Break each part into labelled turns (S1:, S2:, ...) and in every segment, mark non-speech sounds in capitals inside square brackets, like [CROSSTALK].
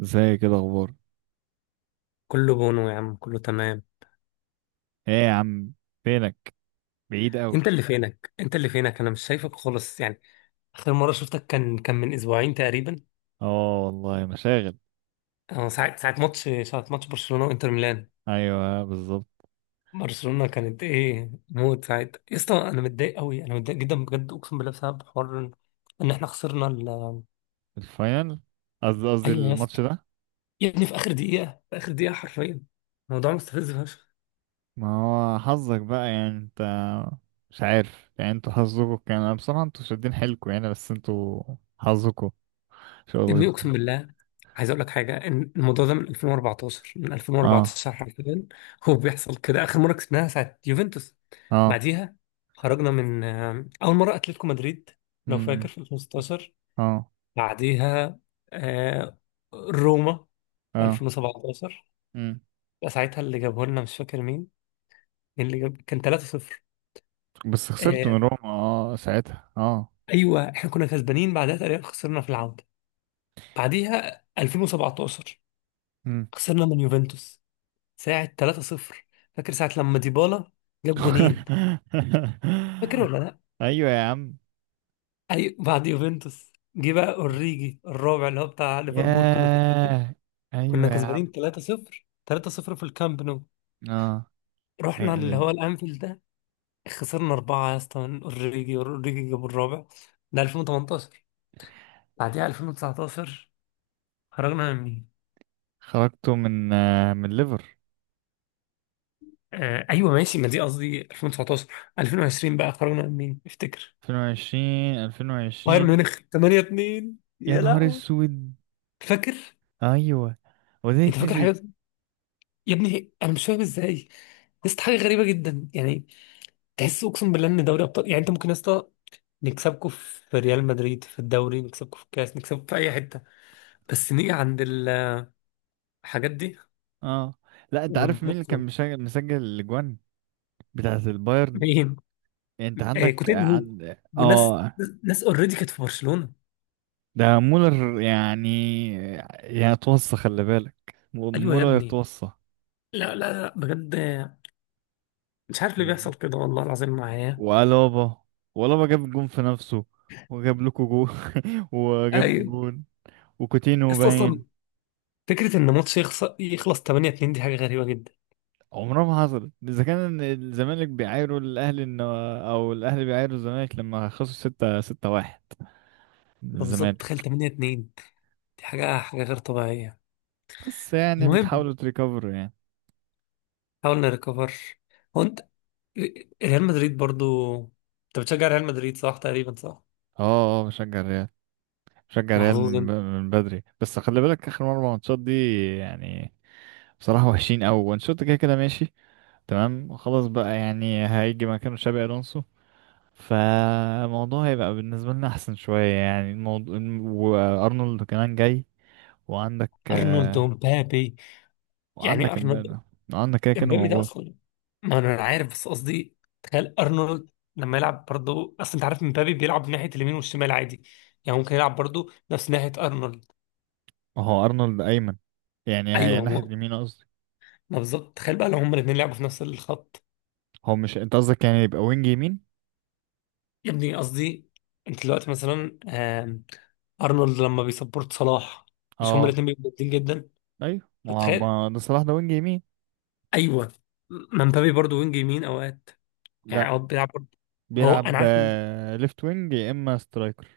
S1: ازاي كده اخبار؟
S2: كله بونو يا عم، كله تمام.
S1: ايه يا عم، فينك؟ بعيد قوي.
S2: انت اللي فينك، انت اللي فينك، انا مش شايفك خالص يعني. اخر مره شفتك كان من اسبوعين تقريبا.
S1: اه والله مشاغل.
S2: اه، ساعه ماتش برشلونه وانتر ميلان.
S1: ايوه بالظبط.
S2: برشلونه كانت ايه موت ساعتها يا اسطى، انا متضايق قوي، انا متضايق جدا بجد، اقسم بالله، بسبب حوار إن احنا خسرنا
S1: الفاينل. قصدي
S2: ايوه يا
S1: الماتش
S2: اسطى.
S1: ده.
S2: يا ابني، في اخر دقيقه، في اخر دقيقه حرفيا. الموضوع مستفز فشخ.
S1: ما هو حظك بقى يعني انت، مش عارف يعني انتوا حظكوا كان، أنا بصراحة انتوا شادين حيلكوا يعني، بس انتوا حظكوا شغل غير
S2: ابني
S1: كده.
S2: اقسم بالله، عايز اقول لك حاجه ان الموضوع ده من 2014، من
S1: اه.
S2: 2014 حرفيا. [LAUGHS] هو بيحصل كده. اخر مره كسبناها ساعه يوفنتوس.
S1: اه.
S2: بعديها خرجنا من اول مره اتلتيكو مدريد، لو فاكر
S1: امم
S2: في 2016.
S1: اه.
S2: بعديها آه، روما في
S1: اه.
S2: 2017.
S1: امم
S2: ده ساعتها اللي جابه لنا، مش فاكر مين. مين اللي جاب، كان 3-0.
S1: بس خسرت من
S2: آه،
S1: روما. اه ساعتها. اه
S2: ايوه احنا كنا كسبانين بعدها، تقريبا خسرنا في العوده. بعديها 2017
S1: امم
S2: خسرنا من يوفنتوس ساعة 3-0. فاكر ساعة لما ديبالا جاب جونين؟ فاكر
S1: [LAUGHS]
S2: ولا لا؟
S1: ايوه يا عم.
S2: أي، بعد يوفنتوس جه بقى أوريجي الرابع، اللي هو بتاع ليفربول. كنا كسبانين،
S1: ياه،
S2: كنا
S1: ايوه يا عم.
S2: كسبانين 3-0، 3-0 في الكامب نو.
S1: اه
S2: رحنا اللي هو الأنفيلد ده، خسرنا أربعة يا اسطى من أوريجي، أوريجي جاب الرابع. ده 2018. بعديها 2019 خرجنا من مين؟
S1: خرجته من من ليفر.
S2: آه أيوه ماشي، ما دي قصدي 2019. 2020 بقى خرجنا من مين؟ افتكر
S1: 2020.
S2: بايرن
S1: 2020.
S2: ميونخ 8-2
S1: يا
S2: يا
S1: نهار
S2: لهوي.
S1: اسود.
S2: فاكر؟
S1: ايوه. وده
S2: انت فاكر
S1: يتنسي؟
S2: حاجات. يا ابني انا مش فاهم ازاي. لسه حاجه غريبه جدا يعني. تحس اقسم بالله ان دوري ابطال، يعني انت ممكن يا اسطى نكسبكم في ريال مدريد في الدوري، نكسبكم في الكاس، نكسبكم في اي حته، بس نيجي عند الحاجات دي
S1: اه. لا انت عارف مين اللي كان
S2: وبنوصل.
S1: مسجل الاجوان بتاعت البايرن؟
S2: مين؟
S1: يعني انت
S2: آه
S1: عندك
S2: كوتينيو
S1: عند
S2: وناس، ناس اوريدي كانت في برشلونه.
S1: ده مولر يعني، يعني اتوصى خلي بالك.
S2: ايوه يا
S1: مولر
S2: ابني.
S1: اتوصى.
S2: لا لا لا بجد، مش عارف ليه
S1: يعني
S2: بيحصل كده والله العظيم معايا.
S1: وألابا، وألابا جاب جون في نفسه، وجاب لكم جون. [LAUGHS] وجاب
S2: ايوه.
S1: جون. وكوتينو
S2: بس اصلا
S1: باين.
S2: فكره ان ماتش يخسر يخلص 8 2 دي حاجه غريبه جدا.
S1: عمرها ما حصلت، اذا كان الزمالك بيعايروا الاهلي انه، او الاهلي بيعايروا الزمالك لما خسروا ستة ستة واحد من
S2: طب بالظبط، تخيل
S1: الزمالك.
S2: 8 2 دي حاجة، حاجة غير طبيعية.
S1: بس يعني
S2: المهم،
S1: بتحاولوا تريكفروا يعني.
S2: حاولنا نريكفر. هو انت ريال مدريد برضو، انت بتشجع ريال مدريد صح؟ تقريبا صح.
S1: اه. اه بشجع الريال. بشجع الريال
S2: محظوظ
S1: من
S2: انت.
S1: من بدري، بس خلي بالك اخر مرة ماتشات دي يعني بصراحة وحشين قوي، وانشوت كده كده ماشي. تمام خلاص بقى، يعني هيجي مكانه شابي الونسو، فالموضوع هيبقى بالنسبة لنا احسن شوية يعني الموضوع. وارنولد كمان جاي. وعندك،
S2: ارنولد ومبابي. يعني
S1: وعنك
S2: ارنولد،
S1: امبارح، عنك كده كده
S2: امبابي ده
S1: موجود.
S2: اصلا، ما انا عارف، بس قصدي تخيل ارنولد لما يلعب برضو. اصل انت عارف مبابي بيلعب ناحية اليمين والشمال عادي، يعني ممكن يلعب برضو نفس ناحية ارنولد.
S1: اهو ارنولد ايمن، يعني هي
S2: ايوه،
S1: ناحية
S2: ما
S1: اليمين قصدي.
S2: ما بالظبط، تخيل بقى لو هما الاثنين لعبوا في نفس الخط.
S1: هو مش انت قصدك يعني يبقى وينج يمين؟
S2: يا ابني قصدي انت دلوقتي مثلا ارنولد لما بيسبورت صلاح، مش هما
S1: اه.
S2: الاثنين بيبقوا جامدين جدا؟
S1: ايوه، ما هو
S2: فتخيل.
S1: ما ده صلاح ده وينج يمين.
S2: ايوه، ما مبابي برضه وينج يمين اوقات يعني،
S1: لا،
S2: اوقات بيلعب برضه. هو انا
S1: بيلعب
S2: عارف إن
S1: ليفت وينج يا اما سترايكر.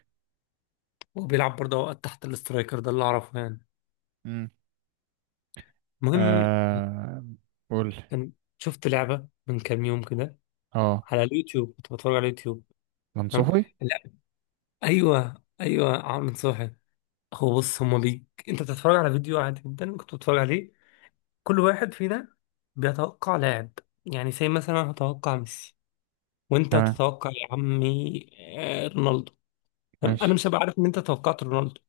S2: هو بيلعب برضه اوقات تحت الاسترايكر، ده اللي اعرفه يعني.
S1: امم
S2: المهم،
S1: آه، قول.
S2: كان شفت لعبه من كام يوم كده
S1: اه
S2: على اليوتيوب، كنت بتفرج على اليوتيوب. تمام.
S1: منصوحي.
S2: لا. ايوه ايوه عامل صاحي. هو بص هما بي، انت بتتفرج على فيديو عادي جدا كنت بتتفرج عليه. كل واحد فينا بيتوقع لاعب، يعني زي مثلا أنا هتوقع ميسي، وانت
S1: تمام.
S2: هتتوقع يا عمي رونالدو. تمام؟ انا
S1: ماشي.
S2: مش هبقى عارف ان انت توقعت رونالدو،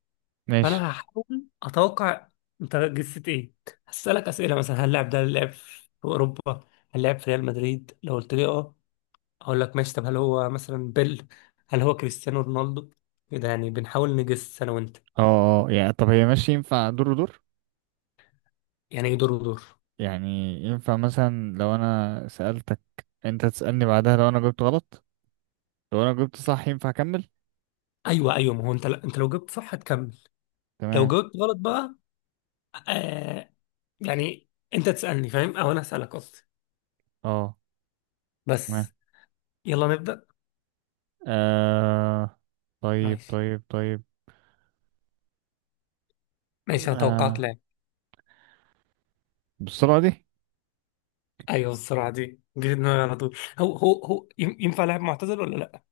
S1: ماشي.
S2: فانا هحاول اتوقع انت جسيت ايه. هسألك اسئله مثلا، هل اللاعب ده لعب في اوروبا؟ هل لعب في ريال مدريد؟ لو قلت لي اه، اقول لك ماشي. طب هل هو مثلا بيل؟ هل هو كريستيانو رونالدو؟ كده يعني، بنحاول نجس انا وانت.
S1: اه. اه يعني، طب هي ماشي، ينفع دور ودور؟
S2: يعني ايه دور ودور؟
S1: يعني ينفع مثلا لو انا سألتك، انت تسألني بعدها؟ لو انا جبت غلط، لو انا جبت صح ينفع اكمل؟
S2: ايوه ايوه، ما هو انت، انت لو جبت صح هتكمل. لو
S1: تمام.
S2: جاوبت غلط بقى، آه، يعني انت تسألني فاهم، او انا أسألك قصدي.
S1: اه. تمام.
S2: بس يلا نبدأ.
S1: آه طيب
S2: ماشي.
S1: طيب طيب.
S2: ماشي انا توقعت
S1: آه
S2: لاعب.
S1: بالسرعة دي؟
S2: ايوه السرعة دي، جه في دماغي على طول. هو ينفع لاعب معتزل ولا لا؟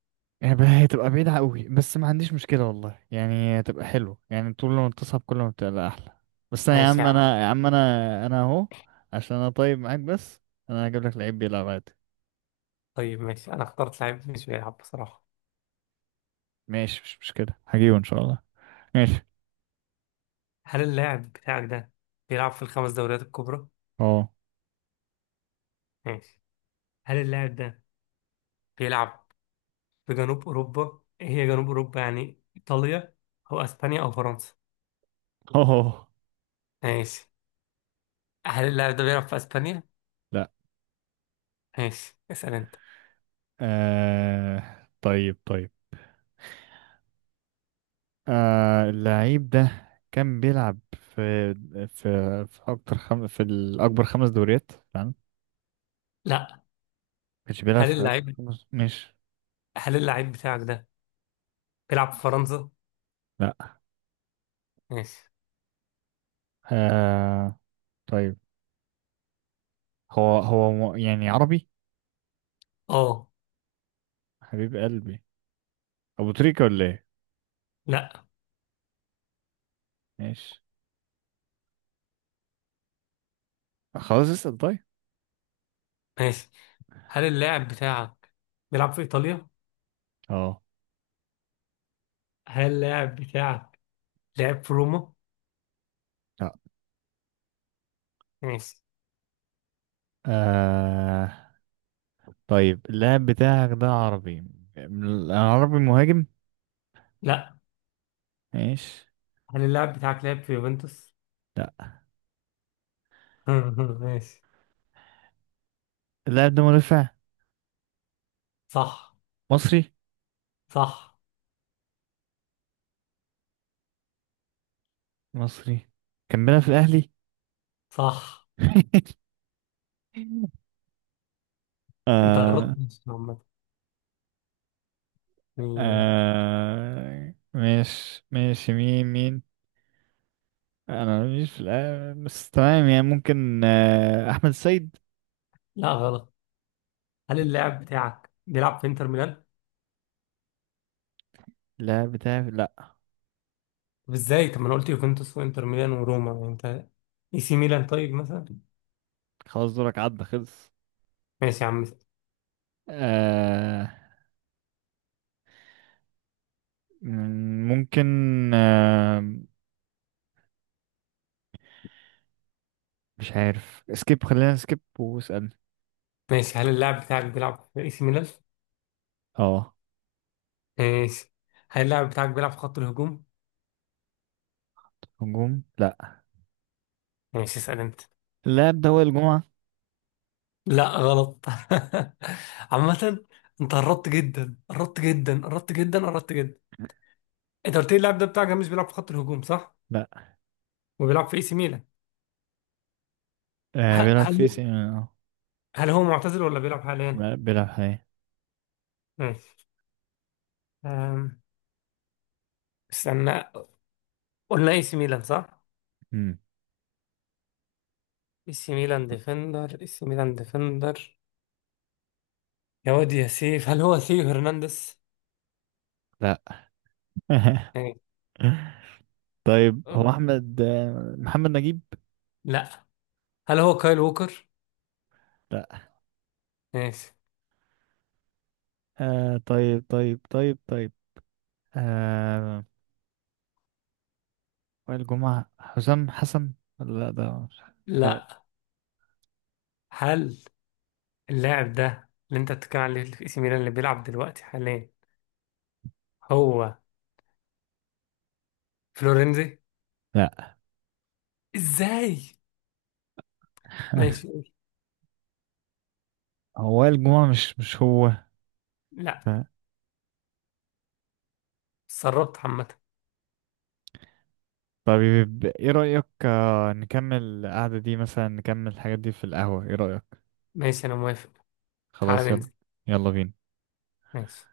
S1: يبقى هتبقى بعيدة قوي، بس ما عنديش مشكلة والله، يعني هتبقى حلوة، يعني طول ما بتصعب كل ما بتبقى أحلى. بس أنا يا
S2: ماشي
S1: عم
S2: يا عم.
S1: أنا يا عم أنا أنا أهو، عشان أنا طيب معاك بس. أنا هجيب لك لعيب بيلعب عادي.
S2: طيب ماشي، انا اخترت لاعب مش بيلعب بصراحة.
S1: ماشي، مش مشكلة، هجيبه إن شاء الله. ماشي.
S2: هل اللاعب بتاعك ده بيلعب في الخمس دوريات الكبرى؟
S1: أه.
S2: ماشي. هل اللاعب ده بيلعب في جنوب اوروبا؟ إيه هي جنوب اوروبا؟ يعني ايطاليا او اسبانيا او فرنسا.
S1: أه. [LAUGHS]
S2: ماشي. هل اللاعب ده بيلعب في اسبانيا؟
S1: لا.
S2: ماشي، اسأل انت.
S1: طيب طيب. آه، اللعيب ده كان بيلعب في، في في في الاكبر خمس دوريات تمام؟ ما
S2: لا.
S1: كانش بيلعب
S2: هل
S1: في اكبر
S2: اللاعب
S1: خمس مش؟
S2: هل اللاعب بتاعك ده بيلعب في فرنسا؟
S1: لا.
S2: ماشي.
S1: آه طيب. يعني عربي؟
S2: اه،
S1: حبيب قلبي، ابو تريكة ولا ايه؟
S2: لا.
S1: ماشي، خلاص اسال طيب.
S2: ماشي. هل اللاعب بتاعك بيلعب في ايطاليا؟
S1: اه.
S2: هل اللاعب بتاعك لعب في روما؟
S1: لا.
S2: ماشي.
S1: آه طيب، اللاعب بتاعك ده عربي، عربي مهاجم؟
S2: لا.
S1: ماشي.
S2: هل اللاعب بتاعك لعب في يوفنتوس؟
S1: لا.
S2: [LAUGHS] ماشي.
S1: اللاعب ده مدافع.
S2: صح.
S1: مصري.
S2: صح.
S1: مصري. كان بيلعب في الاهلي.
S2: صح.
S1: [LAUGHS]
S2: انت
S1: آه.
S2: قربت ماشي عامة. مم.
S1: ماشي ماشي. مين؟ انا مش في بس تمام، يعني ممكن احمد السيد.
S2: لا غلط. هل
S1: ماشي.
S2: اللاعب بتاعك بيلعب في انتر ميلان؟
S1: لا، بتاع لا.
S2: طب ازاي؟ طب ما انا قلت يوفنتوس وانتر ميلان وروما يعني انت. اي سي ميلان طيب مثلا؟
S1: خلاص، دورك عدى خلص.
S2: ماشي يا عم.
S1: آه ممكن، آه مش عارف سكيب، خلينا سكيب واسأل.
S2: ماشي. هل اللاعب بتاعك بيلعب في اي سي ميلان؟
S1: اه.
S2: ماشي. هل اللاعب بتاعك بيلعب في خط الهجوم؟
S1: هجوم لا.
S2: ماشي، اسأل انت.
S1: اللاعب ده وائل الجمعة.
S2: لا غلط. [LAUGHS] عامة انت قربت جدا، قربت جدا، قربت جدا، قربت جدا. انت قلت لي اللاعب ده بتاعك مش بيلعب في خط الهجوم صح؟
S1: لا.
S2: وبيلعب في اي سي ميلان.
S1: آه
S2: ه-
S1: بيلعب في سي
S2: هل
S1: اه.
S2: هل هو معتزل ولا بيلعب حاليا؟
S1: لا، بيلعب حاليا.
S2: ماشي. أم، استنى، قلنا اي سي ميلان صح؟
S1: مم،
S2: اي سي ميلان ديفندر، اي سي ميلان ديفندر، يا واد يا سيف، هل هو ثيو هرنانديز؟
S1: لا. [LAUGHS]
S2: ماشي.
S1: طيب هو احمد محمد نجيب.
S2: لا. هل هو كايل ووكر؟
S1: لا.
S2: ماشي.
S1: طيب طيب طيب طيب. آه، وائل جمعة، حسام حسن، ولا لا ده مش. آه،
S2: لا. هل اللاعب ده اللي انت بتتكلم عليه، اللي في اي سي ميلان، اللي بيلعب دلوقتي حاليا، هو فلورنزي؟
S1: لا.
S2: ازاي؟ ماشي
S1: [LAUGHS]
S2: قول.
S1: هو وائل جمعة، مش هو.
S2: لا.
S1: ف-
S2: اتسربت عامة.
S1: طيب ايه رأيك نكمل القعدة دي، مثلا نكمل الحاجات دي في القهوة، ايه رأيك؟
S2: ماشي انا موافق.
S1: خلاص
S2: تعالى
S1: يلا.
S2: ننزل.
S1: يلا بينا.
S2: ماشي.